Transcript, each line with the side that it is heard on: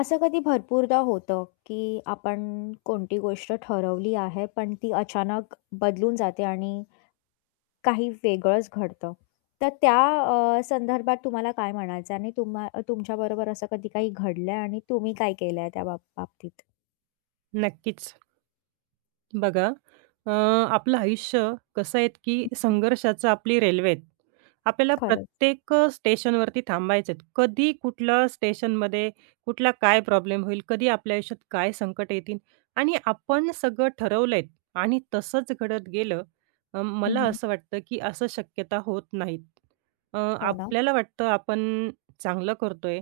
left: असं कधी भरपूरदा होतं, की आपण कोणती गोष्ट ठरवली आहे, पण ती अचानक बदलून जाते आणि काही वेगळंच घडतं. तर त्या संदर्भात तुम्हाला काय म्हणायचं आणि तुमच्याबरोबर असं कधी काही घडलं आणि तुम्ही काय केलं आहे त्या बाबतीत?
right: नक्कीच. बघा अ, आपलं आयुष्य कसं आहे, की
left: हं,
right: संघर्षाचं आपली रेल्वे आहे. आपल्याला
left: खरंच.
right: प्रत्येक स्टेशनवरती थांबायचं आहे. कधी कुठलं स्टेशनमध्ये कुठला काय प्रॉब्लेम होईल, कधी आपल्या आयुष्यात काय संकट येतील आणि आपण सगळं ठरवलं आणि तसंच घडत गेलं, मला
left: हं,
right: असं वाटतं, की असं शक्यता होत नाहीत.
left: हो ना.
right: आपल्याला वाटतं आपण चांगलं करतोय,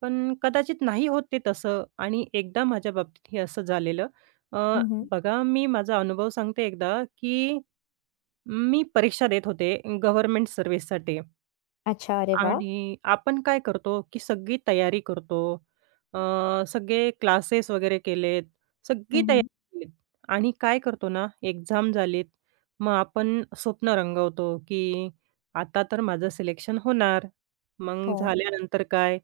right: पण कदाचित नाही होत ते तसं आणि एकदा माझ्या बाबतीत हे असं झालेलं. अ,
left: हं,
right: बघा मी माझा अनुभव सांगते एकदा, की मी परीक्षा देत होते गव्हर्नमेंट सर्व्हिससाठी.
left: अच्छा. अरे वाह!
right: आणि आपण काय करतो, की सगळी तयारी करतो. अ, सगळे क्लासेस वगैरे केलेत, सगळी तयारी
left: हं,
right: केलीत आणि काय करतो ना, एक्झाम झालीत, मग आपण स्वप्न रंगवतो, की आता तर माझं सिलेक्शन होणार. मग
left: हो.
right: झाल्यानंतर काय,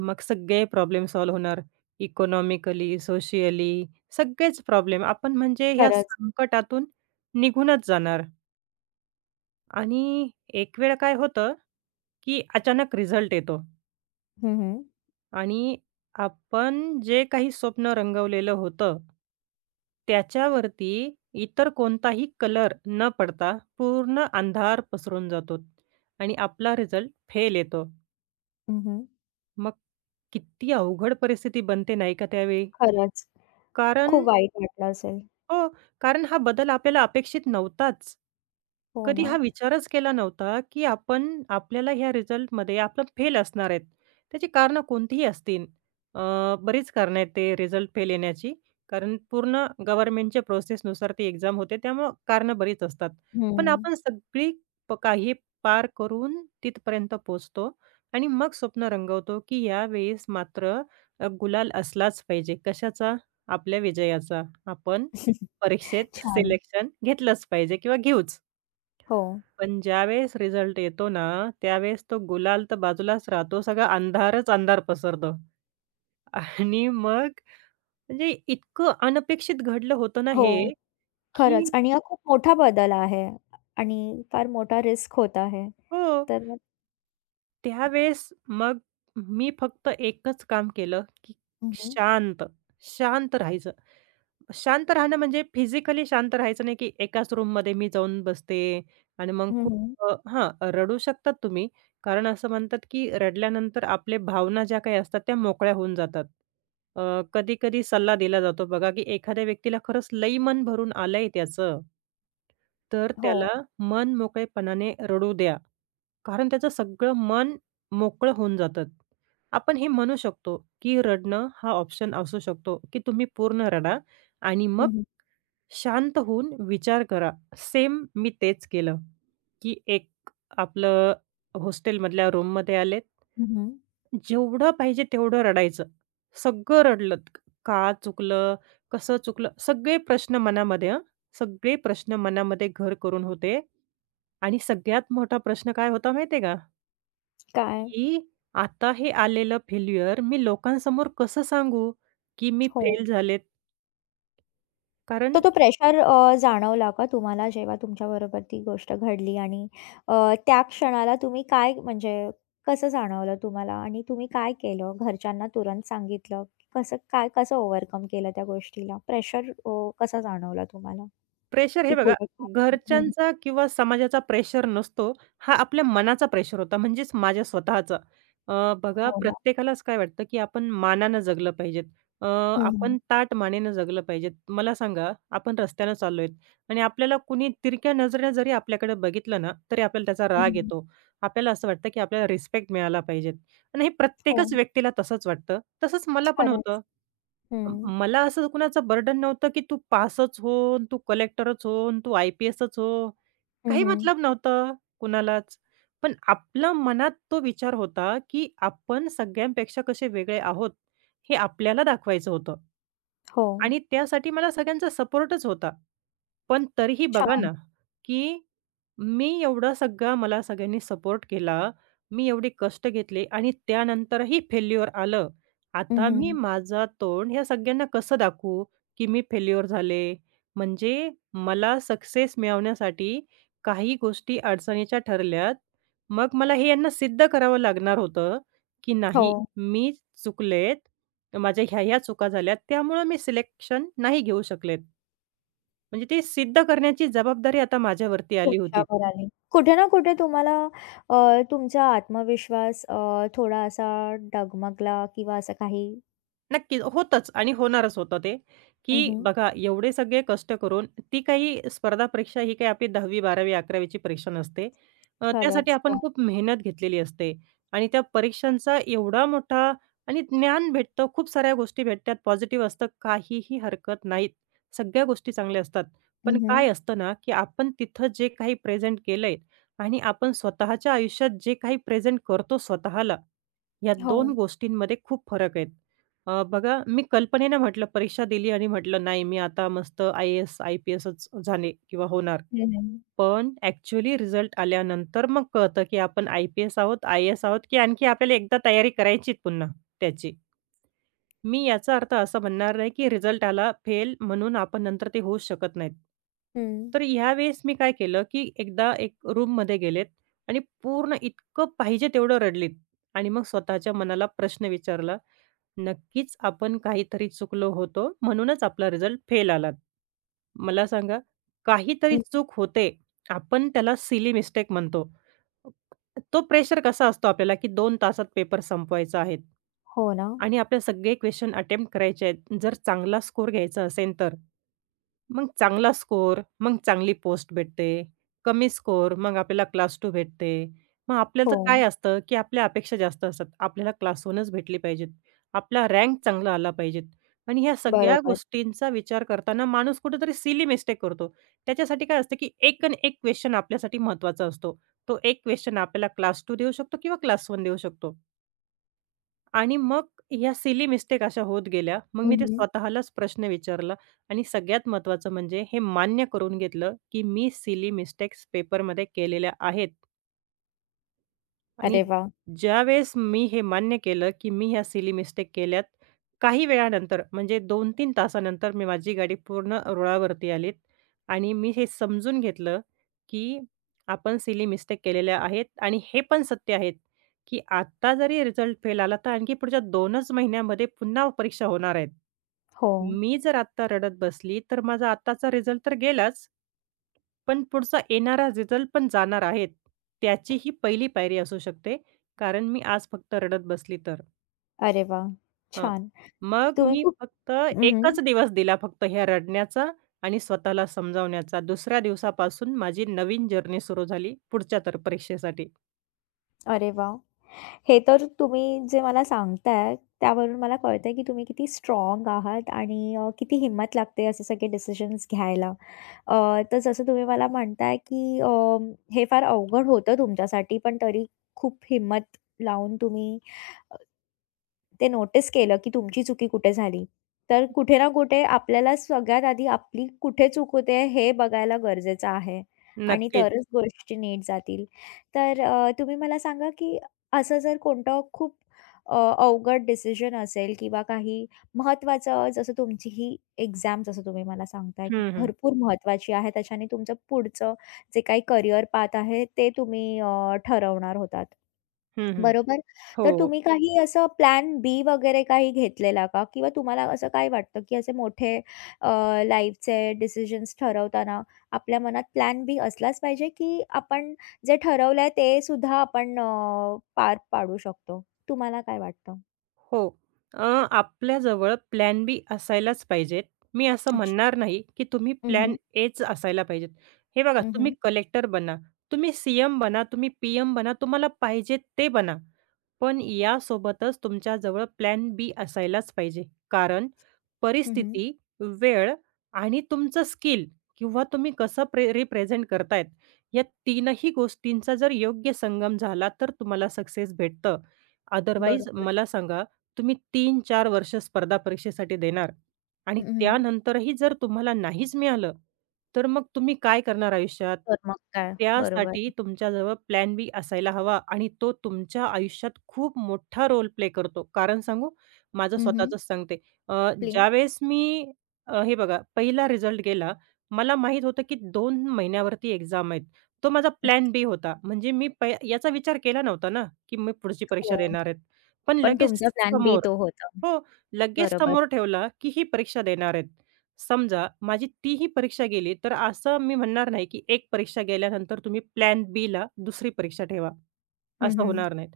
right: मग सगळे प्रॉब्लेम सॉल्व्ह होणार. इकॉनॉमिकली, सोशियली सगळेच प्रॉब्लेम. आपण म्हणजे ह्या
left: खरंच.
right: संकटातून निघूनच जाणार आणि एक वेळ काय होतं, की अचानक रिझल्ट येतो.
left: हं, हं.
right: आणि आपण जे काही स्वप्न रंगवलेलं होतं, त्याच्यावरती इतर कोणताही कलर न पडता पूर्ण अंधार पसरून जातो आणि आपला रिझल्ट फेल येतो. मग किती अवघड परिस्थिती बनते नाही का त्यावेळी?
left: खरंच.
right: कारण
left: खूप वाईट वाटलं असेल.
right: हो, कारण हा बदल आपल्याला अपेक्षित नव्हताच.
left: हो
right: कधी हा
left: ना.
right: विचारच केला नव्हता, की आपण आपल्याला ह्या रिझल्टमध्ये आपण फेल असणार आहेत. त्याची कारणं कोणतीही असतील. बरीच कारणं आहेत ते रिझल्ट फेल येण्याची. कारण पूर्ण गव्हर्नमेंटच्या प्रोसेसनुसार ती एक्झाम होते. त्यामुळं कारणं बरीच असतात. पण
left: हं.
right: आपण सगळी काही पार करून तिथपर्यंत पोहोचतो आणि मग स्वप्न रंगवतो, की यावेळेस मात्र गुलाल असलाच पाहिजे. कशाचा? आपल्या विजयाचा. आपण परीक्षेत
left: छान.
right: सिलेक्शन घेतलंच पाहिजे किंवा घेऊच.
left: हो.
right: पण ज्यावेळेस रिझल्ट येतो ना, त्यावेळेस तो गुलाल तर बाजूलाच राहतो. सगळा अंधारच अंधार पसरतो. आणि मग म्हणजे इतकं अनपेक्षित घडलं होतं ना
left: हो.
right: हे, की
left: खरंच आणि हा खूप मोठा बदल आहे आणि फार मोठा रिस्क होता आहे.
right: हो.
left: तर मग
right: त्यावेळेस मग मी फक्त एकच काम केलं, की
left: हं, हं.
right: शांत, शांत राहायचं. शांत राहणं म्हणजे फिजिकली शांत राहायचं नाही, की एकाच रूममध्ये मी जाऊन बसते आणि मग खूप हां, रडू शकतात तुम्ही. कारण असं म्हणतात, की रडल्यानंतर आपले भावना ज्या काही असतात त्या मोकळ्या होऊन जातात. कधी-कधी सल्ला दिला जातो बघा, की एखाद्या व्यक्तीला खरंच लई मन भरून आलंय त्याचं, तर
left: हो.
right: त्याला मन मोकळेपणाने रडू द्या. कारण त्याचं सगळं मन मोकळं होऊन जातं. आपण हे म्हणू शकतो, की रडणं हा ऑप्शन असू शकतो, की तुम्ही पूर्ण रडा आणि मग
left: हं, हं.
right: शांत होऊन विचार करा. सेम मी तेच केलं, की एक आपलं हॉस्टेलमधल्या रूममध्ये आलेत. जेवढं पाहिजे तेवढं रडायचं. सगळं रडलं. का चुकलं? कसं चुकलं? सगळे प्रश्न मनामध्ये सगळे प्रश्न मनामध्ये घर करून होते आणि सगळ्यात मोठा प्रश्न काय होता माहिती का?
left: काय?
right: की आता हे आलेलं फेल्युअर मी लोकांसमोर कसं सांगू, की मी
left: हो.
right: फेल झालेत? कारण
left: तर तो प्रेशर जाणवला का तुम्हाला जेव्हा तुमच्याबरोबर ती गोष्ट घडली आणि अ, त्या क्षणाला तुम्ही काय म्हणजे कसं जाणवलं तुम्हाला आणि तुम्ही काय केलं? घरच्यांना तुरंत सांगितलं? कसं काय कसं ओव्हरकम केलं त्या गोष्टीला? प्रेशर कसा जाणवला तुम्हाला?
right: प्रेशर हे
left: की
right: बघा,
left: पुढे काय? हं.
right: घरच्यांचा किंवा समाजाचा प्रेशर नसतो. हा आपल्या मनाचा प्रेशर होता, म्हणजेच माझ्या स्वतःचा. बघा
left: हो ना.
right: प्रत्येकालाच काय वाटतं, की आपण मानानं जगलं पाहिजेत. अ,
left: हं, हं.
right: आपण ताठ मानेनं जगलं पाहिजेत. मला सांगा, आपण रस्त्यानं चाललोय आणि आपल्याला कुणी तिरक्या नजरेनं जरी आपल्याकडे बघितलं ना, तरी आपल्याला त्याचा राग
left: हं,
right: येतो. आपल्याला असं वाटतं, की आपल्याला रिस्पेक्ट मिळाला पाहिजेत आणि हे
left: हो.
right: प्रत्येकच व्यक्तीला तसंच वाटतं. तसंच मला पण होतं.
left: खरंच. हं.
right: मला असं कुणाचं बर्डन नव्हतं, की तू पासच हो, अन् तू कलेक्टरच हो अन् तू आय-पी-एसच हो.
left: हं,
right: काही
left: हं.
right: मतलब नव्हतं कुणालाच. पण आपल्या मनात तो विचार होता, की आपण सगळ्यांपेक्षा कसे वेगळे आहोत, हे आपल्याला दाखवायचं होतं.
left: हो.
right: आणि त्यासाठी मला सगळ्यांचा सपोर्टच होता. पण तरीही बघा ना,
left: छान.
right: की मी एवढा सगळा मला सगळ्यांनी सपोर्ट केला. मी एवढे कष्ट घेतले आणि त्यानंतरही फेल्युअर आलं.
left: हं,
right: आता
left: हं.
right: मी माझं तोंड ह्या सगळ्यांना कसं दाखवू, की मी फेल्युअर झाले? म्हणजे मला सक्सेस मिळवण्यासाठी काही गोष्टी अडचणीच्या ठरल्यात. मग मला हे यांना सिद्ध करावं लागणार होतं, की
left: हो.
right: नाही मी चुकलेत. माझ्या ह्या-ह्या चुका झाल्यात, त्यामुळं मी सिलेक्शन नाही घेऊ शकलेत. म्हणजे ते सिद्ध करण्याची जबाबदारी आता माझ्यावरती
left: खूप
right: आली होती.
left: छान आली. कुठे ना कुठे तुम्हाला तुमचा आत्मविश्वास थोडा असा डगमगला किंवा असं काही
right: नक्कीच. होतंच आणि होणारच होतं ते,
left: हं,
right: की
left: हं.
right: बघा एवढे सगळे कष्ट करून ती काही स्पर्धा परीक्षा ही काही आपली 10वी, 12वी, 11वीची परीक्षा नसते. त्यासाठी
left: खरंच.
right: आपण
left: हो.
right: खूप मेहनत घेतलेली असते आणि त्या परीक्षांचा एवढा मोठा आणि ज्ञान भेटतं, खूप साऱ्या गोष्टी भेटतात, पॉझिटिव्ह असतं, काहीही हरकत नाहीत. सगळ्या गोष्टी चांगल्या असतात.
left: हं,
right: पण काय
left: हं.
right: असतं ना, की आपण तिथं जे काही प्रेझेंट केलंय आणि आपण स्वतःच्या आयुष्यात जे काही प्रेझेंट करतो स्वतःला, या
left: हो.
right: 2 गोष्टींमध्ये खूप फरक आहेत. बघा मी कल्पनेनं म्हटलं परीक्षा दिली आणि म्हटलं नाही मी आता मस्त आय-ए-एस, आय-पी-एसच झाले किंवा होणार.
left: हं, हं.
right: पण ॲक्चुअली रिझल्ट आल्यानंतर मग कळतं, की आपण आय-पी-एस आहोत, आय एस आहोत, की आणखी आपल्याला एकदा तयारी करायची पुन्हा त्याची. मी याचा अर्थ असा म्हणणार नाही, की रिझल्ट आला फेल म्हणून आपण नंतर ते होऊच शकत नाहीत.
left: हं.
right: तर ह्यावेळेस मी काय केलं, की एकदा एक रूममध्ये गेलेत आणि पूर्ण इतकं पाहिजे तेवढं रडलीत आणि मग स्वतःच्या मनाला प्रश्न विचारला, नक्कीच आपण काहीतरी चुकलो होतो, म्हणूनच आपला रिझल्ट फेल आला. मला सांगा, काहीतरी
left: हं.
right: चूक होते. आपण त्याला सिली मिस्टेक म्हणतो. तो प्रेशर कसा असतो आपल्याला, की दोन तासात पेपर संपवायचा आहे.
left: हो ना.
right: आणि आपल्या सगळे क्वेश्चन अटेम्प्ट करायचे आहेत. जर चांगला स्कोर घ्यायचा असेल तर. मग चांगला स्कोर, मग चांगली पोस्ट भेटते. कमी स्कोर, मग आपल्याला क्लास 2 भेटते. मग आपल्याचं
left: हो.
right: काय असतं, की आपल्या अपेक्षा जास्त असतात. आपल्याला क्लास 1च भेटली पाहिजेत. आपला रँक चांगला आला पाहिजेत. आणि ह्या सगळ्या
left: बरोबर.
right: गोष्टींचा विचार करताना माणूस कुठेतरी सिली मिस्टेक करतो. त्याच्यासाठी काय असतं, की एक अन् एक क्वेश्चन आपल्यासाठी महत्त्वाचा असतो. तो एक क्वेश्चन आपल्याला क्लास 2 देऊ शकतो किंवा क्लास 1 देऊ शकतो. आणि मग ह्या सिली मिस्टेक अशा होत गेल्या. मग
left: हं,
right: मी ते
left: हं.
right: स्वतःलाच प्रश्न विचारला आणि सगळ्यात महत्त्वाचं म्हणजे हे मान्य करून घेतलं, की मी सिली मिस्टेक्स पेपरमध्ये केलेल्या आहेत. आणि
left: अरे वाह!
right: ज्यावेळेस मी हे मान्य केलं, की मी ह्या सिली मिस्टेक केल्यात, काही वेळानंतर म्हणजे 2-3 तासानंतर मी माझी गाडी पूर्ण रुळावरती आलीत आणि मी हे समजून घेतलं, की आपण सिली मिस्टेक केलेल्या आहेत आणि हे पण सत्य आहेत, की आत्ता जरी रिझल्ट फेल आला, तर आणखी पुढच्या 2च महिन्यामध्ये पुन्हा परीक्षा होणार आहेत.
left: हो.
right: मी जर आत्ता रडत बसली, तर माझा आत्ताचा रिझल्ट तर गेलाच. पण पुढचा येणारा रिझल्ट पण जाणार आहेत. त्याची ही पहिली पायरी असू शकते. कारण मी आज फक्त रडत बसली तर.
left: अरे वाह!
right: हं.
left: छान.
right: मग
left: तुम्ही
right: मी
left: खूप
right: फक्त
left: हं, हं.
right: एकच दिवस दिला फक्त ह्या रडण्याचा आणि स्वतःला समजावण्याचा. दुसऱ्या दिवसापासून माझी नवीन जर्नी सुरू झाली पुढच्या तर परीक्षेसाठी.
left: अरे वाह! हे तर तुम्ही जे मला सांगताय, त्यावरून मला कळतंय की तुम्ही किती स्ट्रॉंग आहात आणि किती हिम्मत लागते असे सगळे डिसिजन्स घ्यायला. अ, तर जसं तुम्ही मला म्हणताय की हे फार अवघड होतं तुमच्यासाठी, पण तरी खूप हिम्मत लावून तुम्ही ते नोटीस केलं, की तुमची चुकी कुठे झाली. तर कुठे ना कुठे आपल्याला सगळ्यात आधी आपली कुठे चूक होते हे बघायला गरजेचं आहे आणि
right: नक्कीच.
left: तरच गोष्टी नीट जातील. तर तुम्ही मला सांगा, की असं जर कोणतं खूप अ, अवघड डिसिजन असेल किंवा काही महत्त्वाचं जसं तुमची ही एक्झाम जसं तुम्ही मला सांगताय, की
right: हं, हं.
left: भरपूर महत्त्वाची आहे. त्याच्याने तुमचं पुढचं जे काही करियर पाथ आहे ते तुम्ही ठरवणार होतात.
right: हं, हं.
left: बरोबर. तर
right: हो.
left: तुम्ही काही असं प्लॅन बी वगैरे काही घेतलेला का? किंवा तुम्हाला असं काय वाटतं, की असे मोठे अ, लाईफचे डिसिजन्स ठरवताना आपल्या मनात प्लॅन बी असलाच पाहिजे, की आपण जे ठरवलंय ते सुद्धा आपण पार पाडू शकतो? तुम्हाला काय वाटतं?
right: हो. अ, आपल्याजवळ प्लॅन बी असायलाच पाहिजेत. मी असं
left: अच्छा.
right: म्हणणार नाही, की तुम्ही
left: हं,
right: प्लॅन
left: हं.
right: एच असायला पाहिजेत. हे बघा तुम्ही
left: हं,
right: कलेक्टर बना, तुम्ही सीएम बना, तुम्ही पीएम बना, तुम्हाला पाहिजे ते बना. पण यासोबतच तुमच्याजवळ प्लॅन बी असायलाच पाहिजे. कारण परिस्थिती, वेळ आणि तुमचं स्किल किंवा तुम्ही कसं रिप्रेझेंट करतायत, या तीनही गोष्टींचा जर योग्य संगम झाला, तर तुम्हाला सक्सेस भेटतं. अदरवाईज
left: बरोबर.
right: मला सांगा, तुम्ही 3-4 वर्ष स्पर्धा परीक्षेसाठी देणार आणि
left: हं,
right: त्यानंतरही जर तुम्हाला नाहीच मिळालं, तर मग तुम्ही काय करणार आयुष्यात?
left: तर मग काय? बरोबर.
right: त्यासाठी तुमच्याजवळ प्लॅन बी असायला हवा आणि तो तुमच्या आयुष्यात खूप मोठा रोल प्ले करतो. कारण सांगू? माझं
left: हं,
right: स्वतःचंच सांगते. अ,
left: प्लीज.
right: ज्यावेळेस मी हे बघा पहिला रिझल्ट गेला, मला माहीत होतं की 2 महिन्यावरती एक्झाम आहेत. तो माझा प्लॅन बी होता. म्हणजे मी याचा विचार केला नव्हता ना, की मी पुढची परीक्षा
left: हो.
right: देणार आहेत. पण
left: पण
right: लगेच
left: तुमचा प्लॅन बी
right: समोर
left: तो होता.
right: हो. लगेच
left: बरोबर.
right: समोर ठेवला, की ही परीक्षा देणार आहेत. समजा माझी तीही परीक्षा गेली, तर असं मी म्हणणार नाही, की एक परीक्षा गेल्यानंतर तुम्ही प्लॅन बीला दुसरी परीक्षा ठेवा.
left: हं,
right: असं
left: हं.
right: होणार नाहीत.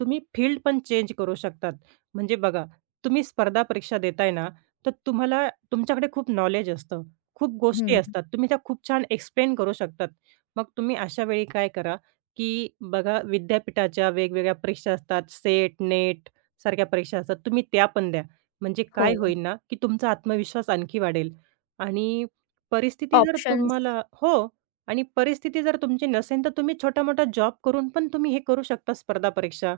right: तुम्ही फील्ड पण चेंज करू शकतात. म्हणजे बघा, तुम्ही स्पर्धा परीक्षा देताय ना, तर तुम्हाला तुमच्याकडे खूप नॉलेज असतं. खूप गोष्टी
left: हं.
right: असतात. तुम्ही त्या खूप छान एक्सप्लेन करू शकतात. मग तुम्ही अशा वेळी काय करा, की बघा विद्यापीठाच्या वेगवेगळ्या परीक्षा असतात. सेट, नेट सारख्या परीक्षा असतात. तुम्ही त्या पण द्या. म्हणजे
left: हो.
right: काय होईल ना, की तुमचा आत्मविश्वास आणखी वाढेल आणि परिस्थिती जर
left: ऑप्शन्स
right: तुम्हाला हो आणि परिस्थिती जर तुमची नसेल, तर तुम्ही छोटा-मोठा जॉब करून पण तुम्ही हे करू शकता स्पर्धा परीक्षा.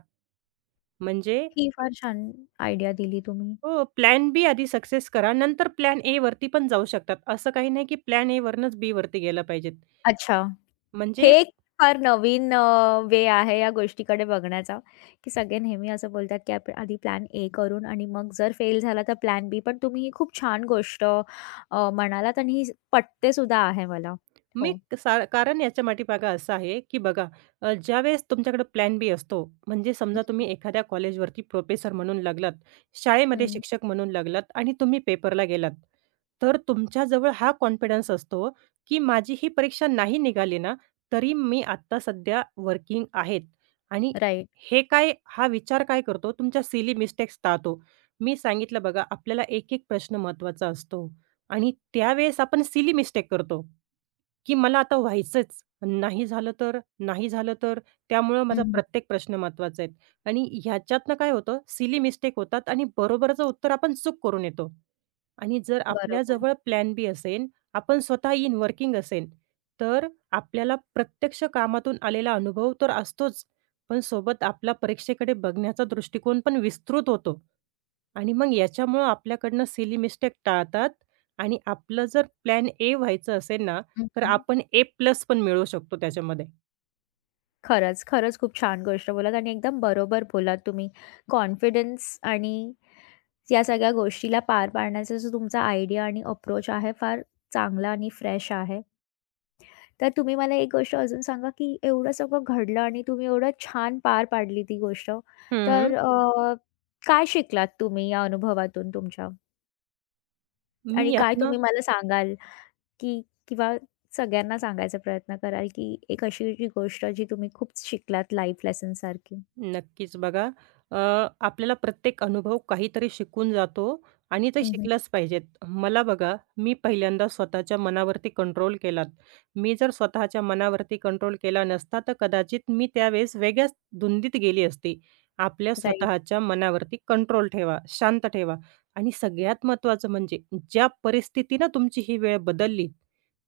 right: म्हणजे
left: ही फार छान आयडिया दिली तुम्ही.
right: हो, प्लॅन बी आधी सक्सेस करा, नंतर प्लॅन ए वरती पण जाऊ शकतात. असं काही नाही, की प्लॅन ए वरनंच बी वरती गेलं पाहिजेत.
left: अच्छा, हे
right: म्हणजे
left: एक फार नवीन वे आहे या गोष्टीकडे बघण्याचा, की सगळे नेहमी असं बोलतात, की आपण आधी प्लॅन ए करून आणि मग जर फेल झाला तर प्लॅन बी. पण तुम्ही ही खूप छान गोष्ट म्हणालात आणि ही पटते सुद्धा आहे मला.
right: मी
left: हो.
right: कारण याच्या पाठीमागे असं आहे, की बघा ज्यावेळेस तुमच्याकडे प्लॅन बी असतो, म्हणजे समजा तुम्ही एखाद्या कॉलेजवरती प्रोफेसर म्हणून लागलात, शाळेमध्ये
left: हं. Right.
right: शिक्षक म्हणून लागलात आणि तुम्ही पेपरला गेलात. तर तुमच्याजवळ हा कॉन्फिडन्स असतो, की माझी ही परीक्षा नाही निघाली ना, तरी मी आत्ता सध्या वर्किंग आहेत आणि
left: हं, राइट.
right: हे काय हा विचार काय करतो, तुमच्या सिली मिस्टेक्स टाळतो. मी सांगितलं बघा आपल्याला एक-एक प्रश्न महत्त्वाचा असतो. आणि त्यावेळेस आपण सिली मिस्टेक करतो, की मला आता व्हायचंच. नाही झालं तर? नाही झालं तर? त्यामुळं माझा प्रत्येक प्रश्न महत्त्वाचा आहे. आणि ह्याच्यातनं काय होतं, सिली मिस्टेक होतात आणि बरोबरचं उत्तर आपण चूक करून येतो. आणि जर
left: बरोबर.
right: आपल्याजवळ प्लॅन बी असेल, आपण स्वतः इन वर्किंग असेल, तर आपल्याला प्रत्यक्ष कामातून आलेला अनुभव तर असतोच, पण सोबत आपला परीक्षेकडे बघण्याचा दृष्टिकोन पण विस्तृत होतो. आणि मग याच्यामुळं आपल्याकडनं सिली मिस्टेक टाळतात आणि आपलं जर प्लॅन ए व्हायचं असेल ना, तर
left: हं,
right: आपण ए प्लस पण मिळवू शकतो त्याच्यामध्ये.
left: खरंच खूप छान गोष्ट बोललात आणि एकदम बरोबर बोललात तुम्ही. कॉन्फिडन्स आणि या सगळ्या गोष्टीला पार पाडण्याचा जो तुमचा आयडिया आणि अप्रोच आहे फार चांगला आणि फ्रेश आहे. तर तुम्ही मला एक गोष्ट अजून सांगा, की एवढं सगळं घडलं आणि तुम्ही एवढं छान पार पाडली ती गोष्ट.
right: हं, हं.
left: तर काय शिकलात तुम्ही या अनुभवातून तुमच्या?
right: मी
left: आणि काय
right: यातनं
left: तुम्ही मला सांगाल, की किंवा सगळ्यांना सांगायचा प्रयत्न कराल, की एक अशी जी गोष्ट जी तुम्ही खूप शिकलात लाईफ लेसन सारखी?
right: नक्कीच. बघा अ, आपल्याला प्रत्येक अनुभव काहीतरी शिकून जातो आणि ते शिकलंच पाहिजेत. मला बघा, मी पहिल्यांदा स्वतःच्या मनावरती कंट्रोल केलात. मी जर स्वतःच्या मनावरती कंट्रोल केला नसता, तर कदाचित मी त्यावेळेस वेगळ्याच धुंदीत गेली असती. आपल्या
left: राइट.
right: स्वतःच्या मनावरती कंट्रोल ठेवा, शांत ठेवा आणि सगळ्यात महत्त्वाचं म्हणजे ज्या परिस्थितीनं तुमची ही वेळ बदलली,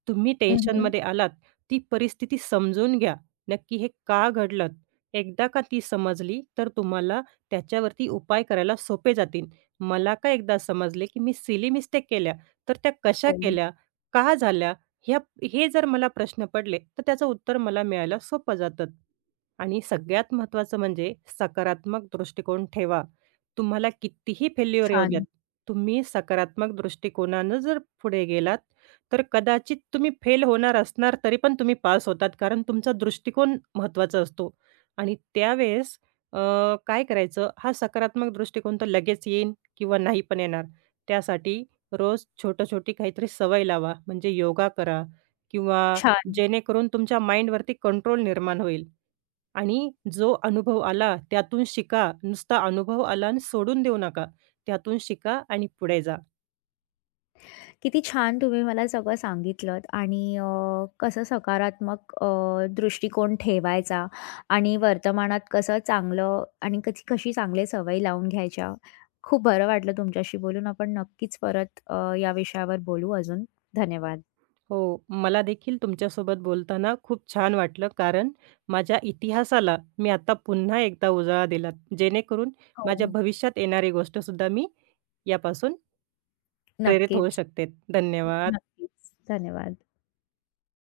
right: तुम्ही
left: हं,
right: टेन्शनमध्ये आलात, ती परिस्थिती समजून घ्या. नक्की हे का घडलं? एकदा का ती समजली, तर तुम्हाला त्याच्यावरती उपाय करायला सोपे जातील. मला का एकदा समजले, की मी सिली मिस्टेक केल्या, तर त्या कशा
left: हो.
right: केल्या, का झाल्या, ह्या हे जर मला प्रश्न पडले, तर त्याचं उत्तर मला मिळायला सोपं जातं. आणि सगळ्यात महत्त्वाचं म्हणजे सकारात्मक दृष्टिकोन ठेवा. तुम्हाला कितीही फेल्युअर येऊ द्यात,
left: छान,
right: तुम्ही सकारात्मक दृष्टिकोनानं जर पुढे गेलात, तर कदाचित तुम्ही फेल होणार असणार, तरी पण तुम्ही पास होतात. कारण तुमचा दृष्टिकोन महत्त्वाचा असतो. आणि त्यावेळेस अ, काय करायचं, हा सकारात्मक दृष्टिकोन तर लगेच येईन किंवा नाही पण येणार. त्यासाठी रोज छोटी-छोटी काहीतरी सवय लावा. म्हणजे योगा करा किंवा
left: छान.
right: जेणेकरून तुमच्या माइंडवरती कंट्रोल निर्माण होईल आणि जो अनुभव आला त्यातून शिका. नुसता अनुभव आला आणि सोडून देऊ नका. त्यातून शिका आणि पुढे जा.
left: किती छान तुम्ही मला सगळं सांगितलत आणि कसं सकारात्मक दृष्टिकोन ठेवायचा आणि वर्तमानात कसं चांगलं आणि कशी कशी चांगली सवयी लावून घ्यायच्या. खूप बरं वाटलं तुमच्याशी बोलून. आपण नक्कीच परत या विषयावर बोलू अजून. धन्यवाद.
right: हो, मला देखील तुमच्यासोबत बोलताना खूप छान वाटलं, कारण माझ्या इतिहासाला मी आता पुन्हा एकदा उजाळा दिला, जेणेकरून
left: हो.
right: माझ्या भविष्यात येणारी गोष्टसुद्धा मी यापासून प्रेरित होऊ
left: नक्कीच,
right: शकते. धन्यवाद.
left: नक्कीच. धन्यवाद.